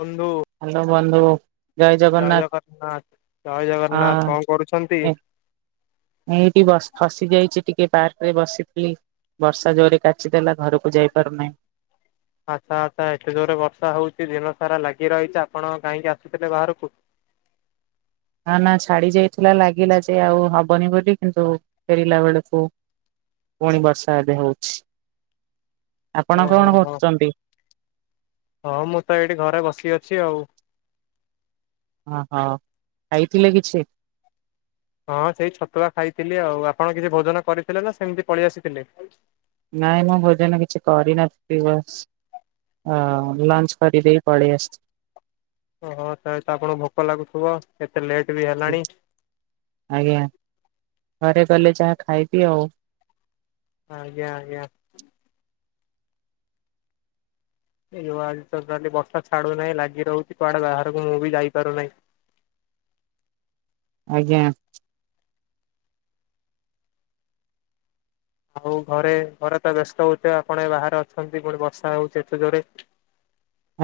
ବନ୍ଧୁ ହ୍ୟାଲୋ ବନ୍ଧୁ ଜୟ ଜଗନ୍ନାଥ ଜୟ ଜଗନ୍ନାଥ ହଁ କଣ କରୁଛନ୍ତି? ମୁଁ ଏଠି ବ ଫସି ଯାଇଛି ଟିକେ ପାର୍କ ରେ ବସିଥିଲି। ବର୍ଷା ଜୋରେ କାଚି ଦେଲା ଘରକୁ ଯାଇପାରୁନାହିଁ। ଆଚ୍ଛା ଆଚ୍ଛା ଏତେ ଜୋରରେ ବର୍ଷା ହଉଛି ଦିନ ସାରା ଲାଗି ରହିଛି ଆପଣ କାହିଁକି ଆସୁଥିଲେ ବାହାରକୁ? ନା ନା ଛାଡି ଯାଇଥିଲା ଲାଗିଲା ଯେ ଆଉ ହବନି ବୋଲି କିନ୍ତୁ ଫେରିଲା ବେଳକୁ ପୁଣି ବର୍ଷା ଏବେ ହଉଛି ଆପଣ ଓହୋ କଣ ହୋ କରୁଛନ୍ତି? ହଁ ମୁଁ ତ ଏଇଠି ଘରେ ବସି ଅଛି ଆଉ। ଓହୋ ଖାଇଥିଲେ କିଛି? ହଁ ସେଇ ଛତୁଆ ଖାଇଥିଲି ଆଉ ଆପଣ କିଛି ଭୋଜନ କରିଥିଲେ ନା ସେମିତି ପଳେଇ ଆସିଥିଲେ। ନାଇଁ ମୁଁ ଭୋଜନ କିଛି କରିନଥିଲି ବାସ ଅ ଲଞ୍ଚ୍ କରିଦେଇକି ପଳେଇ ଆସିଛି। ଓହୋ ତେବେ ତ ଆପଣଙ୍କୁ ଭୋକ ଲାଗୁଥିବ ଏତେ ଲେଟ୍ ବି ହେଲାଣି। ଆଜ୍ଞା ଘରେ ଗଲେ ଯାହା ଖାଇବି ଆଉ। ଆଜ୍ଞା ଆଜ୍ଞା। ଏଇ ଆଜିତ ଖାଲି ବର୍ଷା ଛାଡୁ ନାହିଁ ଲାଗି ରହୁଛି କୁଆଡେ ବାହାରକୁ ମୁଁ ବି ଯାଇପାରୁନାହିଁ। ଆଜ୍ଞା। ଆଉ ଘରେ ଘରେ ତ ବ୍ୟସ୍ତ ହଉଥିବେ ଆପଣ ଏ ବାହାରେ ଅଛନ୍ତି ପୁଣି ବର୍ଷା ହଉଚି ଏତେ ଜୋରେ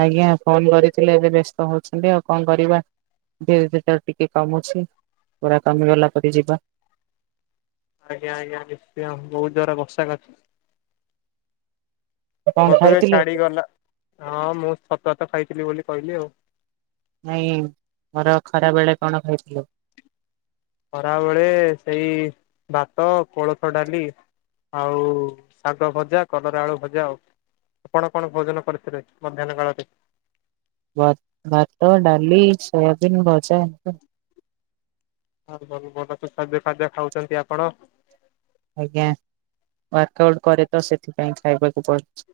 ଆଜ୍ଞା ଫୋନ କରିଥିଲେ ଏବେ ବେସ୍ତ ହଉଛନ୍ତି ଆଉ କଣ କରିବା। ଧୀରେ ଧୀରେ ତାର ଟିକେ କମୁଛି ପୁରା କମିଗଲା ପରେ ଯିବା। ଆଜ୍ଞା ଆଜ୍ଞା ନିଶ୍ଚୟ ବହୁତ ଜୋରେ ବର୍ଷା କାଚୁଚି। କଣ ବଧକ ଖାଇଥିଲେ ଛାଡିଗଲା ହଁ ମୁଁ ସତ ହାତ ଖାଇଥିଲି ବୋଲି କହିଲି ଆଉ ନାଇଁ ମୋର ଖରା ବେଳେ କଣ କହିଥିଲୁ? ଖରାବେଳେ ସେଇ ଭାତ କୋଳଥ ଡାଲି ଆଉ ଶାଗ ଭଜା କଲରା ଆଳୁ ଭଜା ଆଉ ଆପଣ କଣ ଭୋଜନ କରିିଥିଲେ ମଧ୍ୟାହ୍ନ କାଳରେ? ଭ ଭାତ ଡାଲି ସୋୟାବିନ ଭଜା। ହଁ ଭ ଭଲ ଖାଦ୍ୟ ଖାଦ୍ୟ ଖାଉଛନ୍ତି ଆପଣ। ଆଜ୍ଞା ୱାର୍କ ଆଉଟ୍ କରେ ତ ସେଥିପାଇଁ ଖାଇବାକୁ ପଡୁଛି।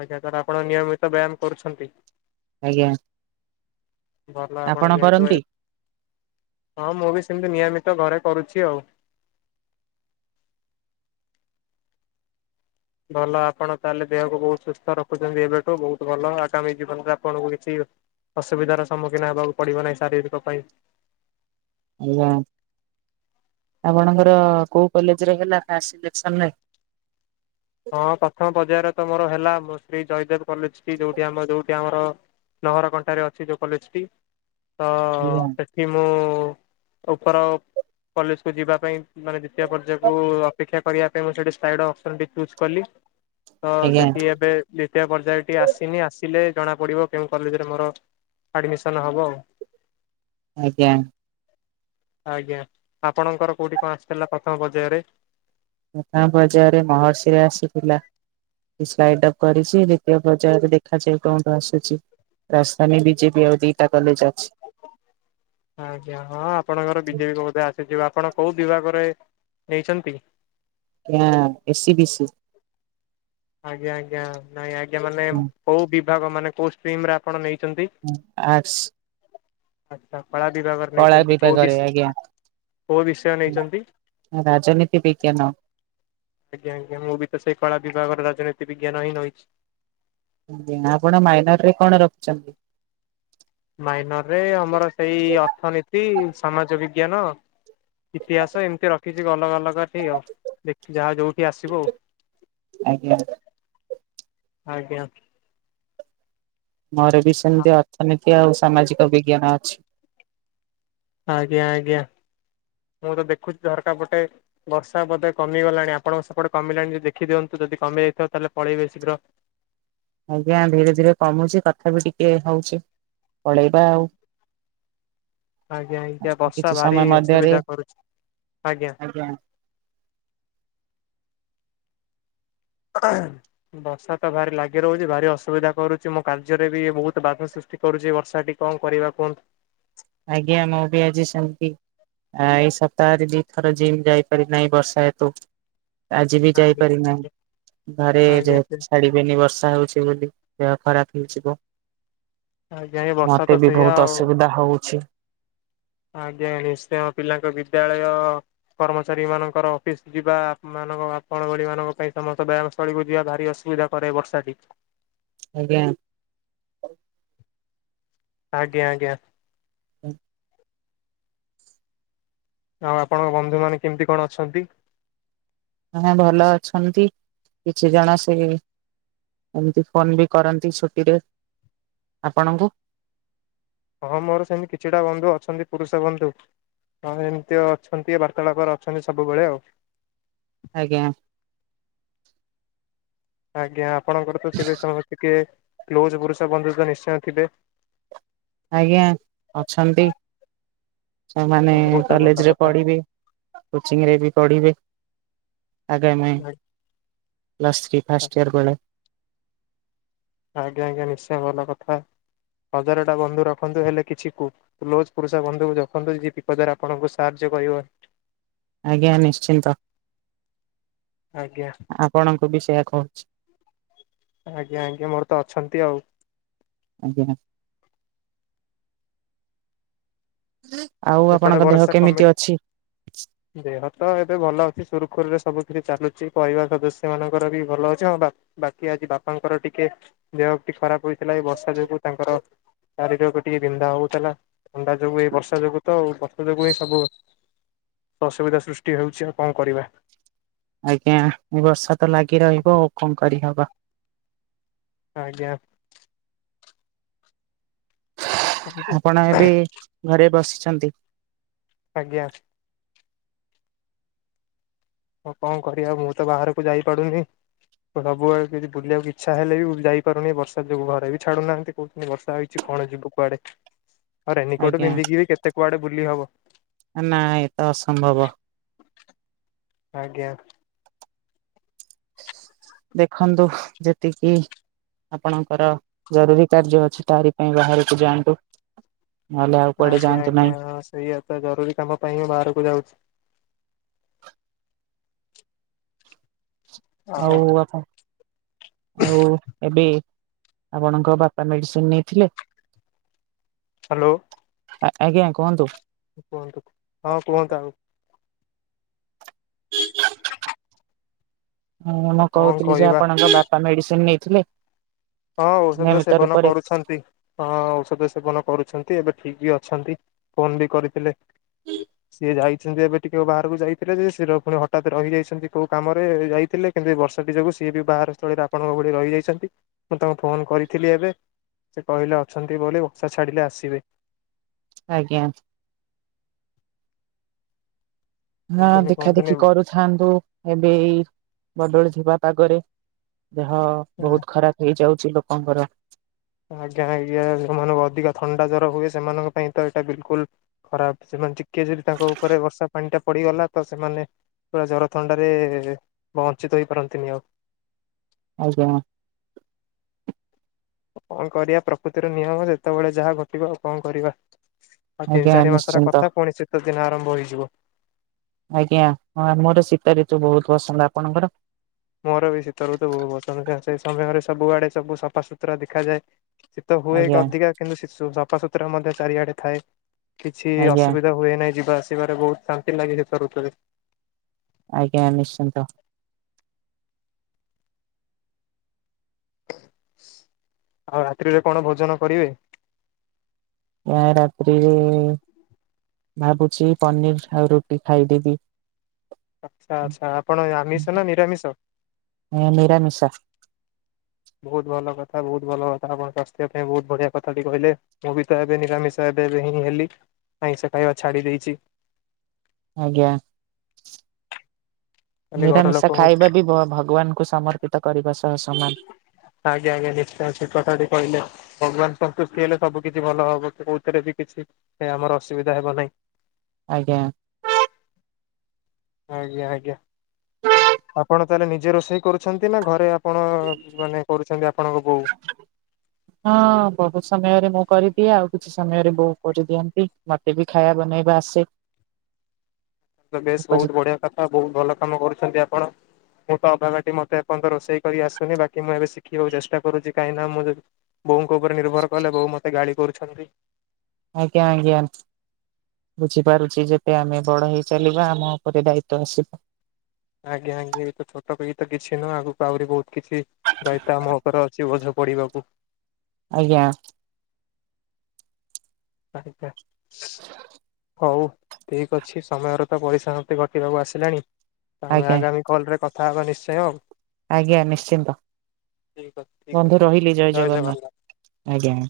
ଆଜ୍ଞା ସାର୍ ଆପଣ ନିୟମିତ ବ୍ୟାୟାମ କରୁଛନ୍ତି? ଆଜ୍ଞା ଭଲ ଆପଣ ଯେହେତୁ କରନ୍ତି? ହଁ ମୁଁ ବି ସେମିତି ନିୟମିତ ଘରେ କରୁଛି ଆଉ। ଭଲ ଆପଣ ତାହେଲେ ଦେହକୁ ବହୁତ ସୁସ୍ଥ ରଖୁଛନ୍ତି ଏବେଠୁ ବହୁତ ଭଲ ଆଗାମୀ ଜୀବନରେ ଆପଣଙ୍କୁ କିଛି ଅସୁବିଧାର ସମ୍ମୁଖୀନ ହେବାକୁ ପଡିବ ନାହିଁ ଶାରୀରିକ ପାଇଁ। ଆଜ୍ଞା ଆପଣଙ୍କର କୋଉ କଲେଜରେ ହେଲା ଫାଷ୍ଟ ସିଲେକ୍ସନରେ? ହଁ ପ୍ରଥମ ପର୍ଯ୍ୟାୟରେ ତ ମୋର ହେଲା ମୁଁ ଶ୍ରୀ ଜୟଦେବ କଲେଜ ଯୋଉଠି ଆମର ଯୋଉଠି ଆମର ଲହର କଣ୍ଟାରେ ଅଛି ଯୋଉ କଲେଜ ଟି ତ ଆଜ୍ଞା ସେ କି ମୋ ଉପର କଲେଜ କୁ ଯିବା ପାଇଁ ମାନେ ଦ୍ୱିତୀୟ ପର୍ଯ୍ୟାୟକୁ ଅପେକ୍ଷା କରିବା ପାଇଁ ମୁଁ ସେଠି ସ୍ଲାଇଡ ଅପ୍ସନ୍ ଚୁଜ କଲି ତ ଆଜ୍ଞା ସେଠି ଏବେ ଦ୍ୱିତୀୟ ପର୍ଯ୍ୟାୟ ଟି ଆସିନି ଆସିଲେ ଜଣା ପଡିବ କେଉଁ କଲେଜରେ ମୋର ଆଡମିସନ ହବ ଆଉ। ଆଜ୍ଞା। ଆଜ୍ଞା ଆପଣଙ୍କର କୋଉଠି କଣ ଆସିଥିଲା ପ୍ରଥମ ପର୍ଯ୍ୟାୟରେ? ପ୍ର ପର୍ଯ୍ୟାୟରେ ମହର୍ଷିରେ ଆସିଥିଲା। ସ୍ଲାଇଡ ଅପ୍ କରିଛି ଦ୍ୱିତୀୟ ପର୍ଯ୍ୟାୟରେ ଦେଖାଯାଉ କୋଉଠୁ ଆସୁଛି? ରାଜଧାନୀ ବିଜେପି ଆଉ ଦିଟା କଲେଜ ଅଛି। ଆଜ୍ଞା ହଁ ଆପଣଙ୍କର ବିଜେପି ବଧେ ଆସିଯିବ ଆପଣ କେଉଁ ବିଭାଗରେ ନେଇଛନ୍ତି? A A C B C. ଆଜ୍ଞା ଆଜ୍ଞା ନାଇଁ ଆଜ୍ଞା ମାନେ କେଉଁ ବିଭାଗ ମାନେ କେଉଁ ଷ୍ଟ୍ରିମରେ ଆପଣ ନେଇଛନ୍ତି? ହଁ ଆର୍ଟସ। ଆଚ୍ଛା କଳା ବିଭାଗ। କଳା ନେଇଛନ୍ତି କୋଉ ବିଭାଗରେ ବିଷ ଆଜ୍ଞା। କୋଉ ବିଷୟ ହୁଁ ନେଇଛନ୍ତି? ରାଜନୀତି ବିଜ୍ଞାନ ଆଜ୍ଞା ଆଜ୍ଞା ମୁଁ ବି ତ ସେଇ କଳା ବିଭାଗର ରାଜନୀତି ବିଜ୍ଞାନ ହିଁ ରହିଛି। ଆଜ୍ଞା ଆପଣ ମାଇନର ରେ କଣ ରଖିଛନ୍ତି? ମାଇନର ରେ ଆମର ସେଇ ଅର୍ଥନୀତି ସମାଜ ବିଜ୍ଞାନ ଇତିହାସ ଏମିତି ରଖିଛି କି ଅଲଗା ଅଲଗା ଠିକ ଆଉ। ଦେଖି ଯାହା ଯୋଉଠି ଆସିବ ଆଉ। ଆଜ୍ଞା। ଆଜ୍ଞା। ମୋର ବି ସେମିତି ଅର୍ଥନୀତି ଆଉ ସାମାଜିକ ବିଜ୍ଞାନ ଅଛି। ଆଜ୍ଞା ଆଜ୍ଞା ମୁଁ ତ ଦେଖୁଛି ଝରକା ପଟେ। ବର୍ଷା ବୋଧେ କମିଗଲାଣି ଆପଣଙ୍କ ସେପଟେ କମିଲାଣିଦ ଦେଖି ଦିଅନ୍ତୁ ଯଦିମ ଯାଇଥାିବ ତାହେଲେ ପଳେଇବେ ଶୀଘ୍ର। ଆଜ୍ଞା ଧୀରେ ଧୀରେ କମୁଛି କଥା ବି ଟିକେ ହଉଛି ପଳେଇବା ଆଉ। ଆଜ୍ଞା ଆଜ୍ଞା ବର୍ଷା କିଛି ଭାରି ସମୟ ମଧ୍ୟରେ ଅସୁବିଧା କରୁଛି। ଆଜ୍ଞା। ବର୍ଷା ତ ଭାରି ଲାଗି ରହୁଛି ଭାରି ଅସୁବିଧା କରୁଛି ମୋ କାର୍ଯ୍ୟରେ ବି ବହୁତ ବାଧା ସୃଷ୍। କରୁଛି ବର୍ଷାଟି କଣ କରିବା କୁହନ୍ତୁ। ଆଜ୍ଞା ମୁଁ ବି ଆଜି ସେମିତି। ଆ ଏଇ ସପ୍ତାହରେ ବି ଥର ଜିମ୍ ଯାଇପାରି ନାହିଁ ବର୍ଷା ହେତୁ। ଆଜି ବି ଯାଇପାରି ନାହିଁ ଘରେ ଆଜ୍ଞା ସେ ଯେହେତ ଛାଡିବେନି ବର୍ଷା ହଉଛି। ବୋଲି ଦେହ ଖରାପ ହେଇଯିବ ଆଜ୍ଞା ଏ ବର୍ଷା ତ ମତେ ବି ସେଇଆ ବହୁତ ଆଉ ଅସୁବିଧା ହଉ। [inaudible] ଆଜ୍ଞା ନିଶ୍ଚୟ ପିଲାଙ୍କ ବିଦ୍ୟାଳୟ କର୍ମଚାରୀ ମାନଙ୍କର ଅଫିସ୍ ଯିବା ମାନଙ୍କ ଆପଣ ଭଳି ମାନଙ୍କ ପାଇଁ ସମସ୍ତ ବ୍ୟାୟାମ। ତଳିକୁ ଯିବା ଭାରି ଅସୁବିଧା କରେ ବର୍ଷାଟି। ଆଜ୍ଞା। ଆଜ୍ଞା ଆଜ୍ଞା। [unintelligible] ଆଉ ଆପଣଙ୍କ ବନ୍ଧୁମାନେ କେମିତି କଣ ଅଛନ୍ତି। ସେମାନେ ଭଲ ଅଛନ୍ତି କିଛି ଜଣ ସେଇ ଏମିତି ଫୋନ୍ ବି କରନ୍ତି ଛୁଟିରେ ଆପଣଙ୍କୁ। ହଁ ମୋର ସେମିତି କିଛିଟା ବନ୍ଧୁ ଅଛନ୍ତି ପୁରୁଷ ବନ୍ଧୁ। ହଁ ଏମ୍ତି ଅଛନ୍ତି ବାର୍ତ୍ତାଳାପରେ ଅଛନ୍ତି ସବୁବେଳେ ଆଉ। ଆଜ୍ଞା। ଆଜ୍ଞା ଆପଣଙ୍କର ତ ଥିବେ ସମସ୍ତେ ଟିକେ କ୍ଲୋଜ ପୁରୁଷ ବନ୍ଧୁ ନିଶ୍ଚୟ ଥିବେ। ଆଜ୍ଞା ଅଛନ୍ତି ସେମାନେ ହଁ ବହୁତ ଭଲ କଲେଜ୍ରେ କଥା। ପଢ଼ିବେ। କୋଚିଂ ରେ ବି ପଢିବେ ଆଗାମୀ ପ୍ଲସ୍ ଥ୍ରୀ ଫାଷ୍ଟ୍ ୟର୍ କଲେ। ଆଜ୍ଞା ଆଜ୍ଞା ନିଶ୍ଚୟ ଭଲ କଥା ହଜାର ଟା ବନ୍ଧୁ ରଖନ୍ତୁ ହେଲେ କିଛି କୁ କ୍ଲୋଜ୍ ପୁରୁଷ ବନ୍ଧୁ ରଖନ୍ତୁ ଯେ ବିପଦରେ ଆପଣଙ୍କୁ ସାହାଯ୍ୟ କରିବ। ଆଜ୍ଞା ନିଶ୍ଚିନ୍ତ ଆଜ୍ଞା ଆପଣଙ୍କୁ ବି ସେୟା କହୁଚି। ଆଜ୍ଞା ଆଜ୍ଞା ମୋର ତ ଅଛନ୍ତି ଆଉ। ଆଜ୍ଞା। [inaudible] ଆଉ ସେପଟେ ଆପଣଙ୍କ ଦେହ ଭରସା କମି କେମିତି ଅଛି। ଦେହ ତ ଏବେ ଭଲ ଅଛି ସୁରୁଖୁରୁରେ ସବୁ କିଛି ଚାଲୁଛି ପରିବାର ସଦସ୍ୟ ମାନଙ୍କର ବି ଭଲ ଅଛି ହଁ ବା ବାକି ଆଜି ବାପାଙ୍କର ଟିକେ ଦେହ ଟି ଖରାପ୍ ହେଇଥିଲା ଏ ବର୍ଷା ଯୋଗୁ ତାଙ୍କର ଚାରି ଯୋଗୁ ଟିକେ ବିନ୍ଧା ହୋଉଥିଲା ଥଣ୍ଡା ଯୋଗୁ ଏ ବର୍ଷା ଯୋଗୁ। ତ ବର୍ଷା ଯୋଗୁ ହିଁ ସବୁ ଅସୁବିଧା ସୃଷ୍ଟି ହଉଛି ଆଉ କଣ କରିବା। ଆଜ୍ଞା ଏ ବର୍ଷା ତ ଲାଗି ରହିବ ଆଉ କଣ କରିହବ। ଆଜ୍ଞା। [inaudible] ଆପଣ ଏବେ ଘରେ ବସିଛନ୍ତି। ଆଜ୍ଞା। ହଁ କଣ କରିବା ମୁଁ ତ ବାହାରକୁ ଯାଇ ପାରୁନି। ସବୁବେଳେ କିଛି ବୁଲିବାକୁ ଇଚ୍ଛା ହେଲେ ବି ଯାଇପାରୁନି ବର୍ଷା ଯୋଗୁ ଘରେ ବି ଛାଡୁନାହାନ୍ତି। କହୁଚନ୍ତି ବର୍ଷା ହେଇଛି କଣ ଯିବୁ କୁଆଡେ। [inaudible] ଆଉ ରେନିକୋଟ୍ ଆଜ୍ଞା ପିନ୍ଧିକି ବି କେତେ କୁଆଡେ ବୁଲି ହବ। ନା ଇଏତ ଅସମ୍ଭବ। ଆଜ୍ଞା! ଦେଖନ୍ତୁ ଯେତିକି ଆପଣଙ୍କର ଜରୁରୀ କାର୍ଯ୍ୟ ଅଛି। ତାରି ପାଇଁ ବାହାରକୁ ଯାଆନ୍ତୁ। ନହେଲେ ଆଉୁକୁଆଡେ ଯାଆନ୍ତୁ ନାହିଁ। ସେୟା ତ ଜରୁରୀ କାମ ପାଇଁ ମୁଁ ବାହାରକୁ ଯାଉଛି। ଆଉ ଆଉ କଂ ଆଉ ଏବେ ଆପଣଙ୍କ ବାପା ମେଡିସିନ୍ ନେଇଥିଲେ। ହାଲୋ! ଆଜ୍ଞା କୁହନ୍ତୁ। କୁହନ୍ତୁ ହଁ କୁହନ୍ତୁ ଆଉ ମୁଁ ଆଉ କଣ କହୁଥିଲି ଯେ କହିବା ଆପଣଙ୍କ ବାପା ମେଡିସିନ୍ ନେଇଥିଲେ। ହଁ ଔଷଧ ତ ନିୟମିତ ସେବନ ରୂପରେ କରୁଛନ୍ତି। ହଁ ଔଷଧ ସେବନ କରୁଛନ୍ତି ଏବେ ଠିକ୍ ବି ଅଛନ୍ତି ଫୋନ୍ ବି କରିଥିଲେ। [inaudible] ସିଏ ଯାଇଛନ୍ତି ଏବେ ଟିକେ ବାହାରକୁ ଯାଇଥିଲେ ଯେ ସ ପୁଣି ହଠାତ ରହିଯାଇଛନ୍ତି କୋଉ କାମରେ। ଯାଇଥିଲେ କିନ୍ତୁ ବର୍ଷାଟି ଯୋଗୁ ସିଏ ବି ବାହାର ସ୍ଥଳରେ ଆପଣଙ୍କ ଭଳି ରହିଯାଇଛନ୍ତି। ମୁଁ ତାଙ୍କୁ ଫୋନ କରିଥିଲି ଏବେ ସେ କହିଲେ ଅଛନ୍ତି ବୋଲି। ବଷା ଛାଡ଼ିଲେ ଆସିବେ। ଆଜ୍ଞା। ମୁଁ କୁହନ୍ତୁନି ଦେଖା ଦେଖି କୁହନ୍ତୁନି କରୁଛି ଥାନ୍ତୁ ଏବେ ବଦଳି ଯିବା ପାଗରେ ଦେହ ବହୁତ ଖରାପ ହେଇଯାଉଛି ଲୋକଙ୍କର। ଆଜ୍ଞା ଆଜ୍ଞା ସେୋମାନଙ୍କୁ ଅଧିକ ଥଣ୍ଡା ଜ୍ର ହୁଏ ସେମାନଙ୍କ ପାଇଁ ତ ଏଇଟା ବିଲକୁଲ ଖରାପ ସେମାନେ ଟିକେ ଯଦି ତାଙ୍କ ଉପରେ ବର୍ଷା ପାଣି ଟା ପଡିଗଲା ତ ସେମାନେ ପୁରା ଜର ଥଣ୍ଡାରେ ବଞ୍ଚିତ ହେଇପାରନ୍ତିନି ଆଉ। ଆଜ୍ଞା। କଣ କରିବା ପ୍ରକୃତିର ନିୟମ ଯେତେବେଳେ ଯାହା ଘଟିବ ଆଉ କଣ କରିବା? ଆଉ ତିନି ଆଜ୍ଞା ଚାରି ମାସର ନିଶ୍ଚିନ୍ତ କଥା ପୁଣି ଶୀତ ଦିନ ଆରମ୍ଭ ହେଇଯିବ। ଆଜ୍ଞା ହଁ ମୋର ଶୀତ ଋତୁ ବହୁତ ପସନ୍ଦ ଆପଣଙ୍କର? ମୋର ବି ଶୀତରୁତ ବହୁତ ପସନ୍ଦ ସେ ସମୟରେ ସବୁଆଡେ ସବୁ ସଫା ସୁତୁରା ଦେଖାଯାଏ। ଶୀତ ହୁଏ କି ଆଜ୍ଞା ଅଧିକା। କିନ୍ତୁି ସଫାସୁତୁରା ମଧ୍ୟ ଚାରିଆଡେ ଥାଏ। କିଛି ଆଜ୍ଞା ଅସୁବିଧା ହୁଏ ନାହିଁ ଯିବା ଆସିବାରେ ବହୁତ ଶାନ୍ତି ଲାଗି ସେଇତ ଋତୁରେ। ଆଜ୍ଞା ନିଶ୍ଚିନ୍ତ। ଆଉ ରାତିରେ କଣ ଭୋଜନ କରିବେ? ରାତି ରେ ଭାବୁଛି ପନିର ଆଉ ରୁଟି ଖାଇଦେବି। ଆଚ୍ଛା ଆଚ୍ଛା ଆପଣ ଆମିଷ ନା ନିରାମିଷ? ମୁଁ ନିରାମିଷ। ବହୁତ ଭଲ କଥା ବହୁତ ଭଲ କଥା ଆପଣଙ୍କ ସ୍ୱାସ୍ଥ୍ୟ ପାଇଁ ବହୁତ ବଢିଆ କଥାଟି କହିଲେ। ମୁଁ ବି ତ ଏବେ ନିରାମିଷ ଏବେ ଏବେ ହିଁ ହେଲି ଆମିଷ ଖାଇବା ଛାଡ଼ିଦେଇଛି। ଆଜ୍ଞା ଖାଲି ଘର ନିରାମିଶା ଲୋକଙ୍କୁ ଖାଇବା ବି ଭଗବାନଙ୍କୁ ସମର୍ଥ କରିବା ସହ ସମାନ। ଆଜ୍ଞା ଆଜ୍ଞା ନିଶ୍ଚୟ ଠିକ୍ କଥା ଟି କହିଲେ। ଭଗବାନ ସନ୍ତୁଷ୍ଟି ହେଲେ ସବୁ କିଛି ଭଲ ହବ କଉଥିରେ ବି କିଛି ସେ ଆମର ଅସୁବିଧା ହେବ ନାହିଁ। ଆଜ୍ଞା। ଆଜ୍ଞା ଆଜ୍ଞା ଆପଣ ତାହେଲେ ନିଜେ ରୋଷେଇ କରୁଛନ୍ତି? ନା ଘରେ କଣ ମାନେ କରୁଛନ୍ତି ଆପଣଙ୍କ ବୋଉ? [inaudible] ହଁ ବହୁତ ସମୟରେ ମୁଁ କରିଦିଏ ଆଉ କିଛି ସମୟରେ ବୋଉ କରିଦିଅନ୍ତି ମତେ ବି ଖାଇବା ବନେଇବା ଆସେ। ବେଶ ବହୁତ ଉପଯୁକ୍ତ ବଢିଆ କଥା ବହୁତ ଭଲ କାମ କରୁଛନ୍ତି ଆପଣ। ମୁଁ ତ ଅଭା ଟି ମତେ ଏପର୍ଯ୍ୟ ରୋଷେଇ କରି ଆସୁନି ବାକି ମୁଁ ଏବେ ଶିଖିବାକୁ ଚେଷ୍ଟା କରୁଛି କାହିଁକି ନା ମୁଁ ଯଦି ବୋଉଙ୍କ ଉପରେ ନିର୍ଭର କଲେ ବୋଉ ମତେ ଗାଳି କରୁଛନ୍ତି। ଆଜ୍ଞା ଆଜ୍ଞା। ବୁଝିପାରୁଛି ଯେତେ ଆମେ ବଡ ହେଇ ଚାଲିବା ଆମ ଉପରେ ଦାୟିତ୍ଵ ଆସିବ। ଆଜ୍ଞା ଆଜ୍ଞ ଏ ତ ଛୋଟ ପକ ତ କିଛି ନୁହଁ ଆଗକୁ ଆହୁରି ବହୁତ କିଛି ଦାୟତ ଆମ ଉପରେ ଅଛି ବଝ ପଢିବାକୁ। ଆଜ୍ଞା। [unintelligible] ହଉ ଠିକ୍ ଅଛି ସମୟରେ ତ ପଇସମାପ୍ତି ଘଟିବାକୁ ଆସିଲାଣି ଆମେ ଆଜ୍ଞା ଆଗାମୀ କଲରେ କଥା ହେବା ନିଶ୍ଚୟ ଆଉ। ଆଜ୍ଞା ନିଶ୍ଚିନ୍ତ ଠିକ୍ ଅଛି ଠିକ୍ ବନ୍ଧୁ ଅଛି ରହିଲି ଜୟ ଜଗନ୍ନାଥ ଆଜ୍ଞା।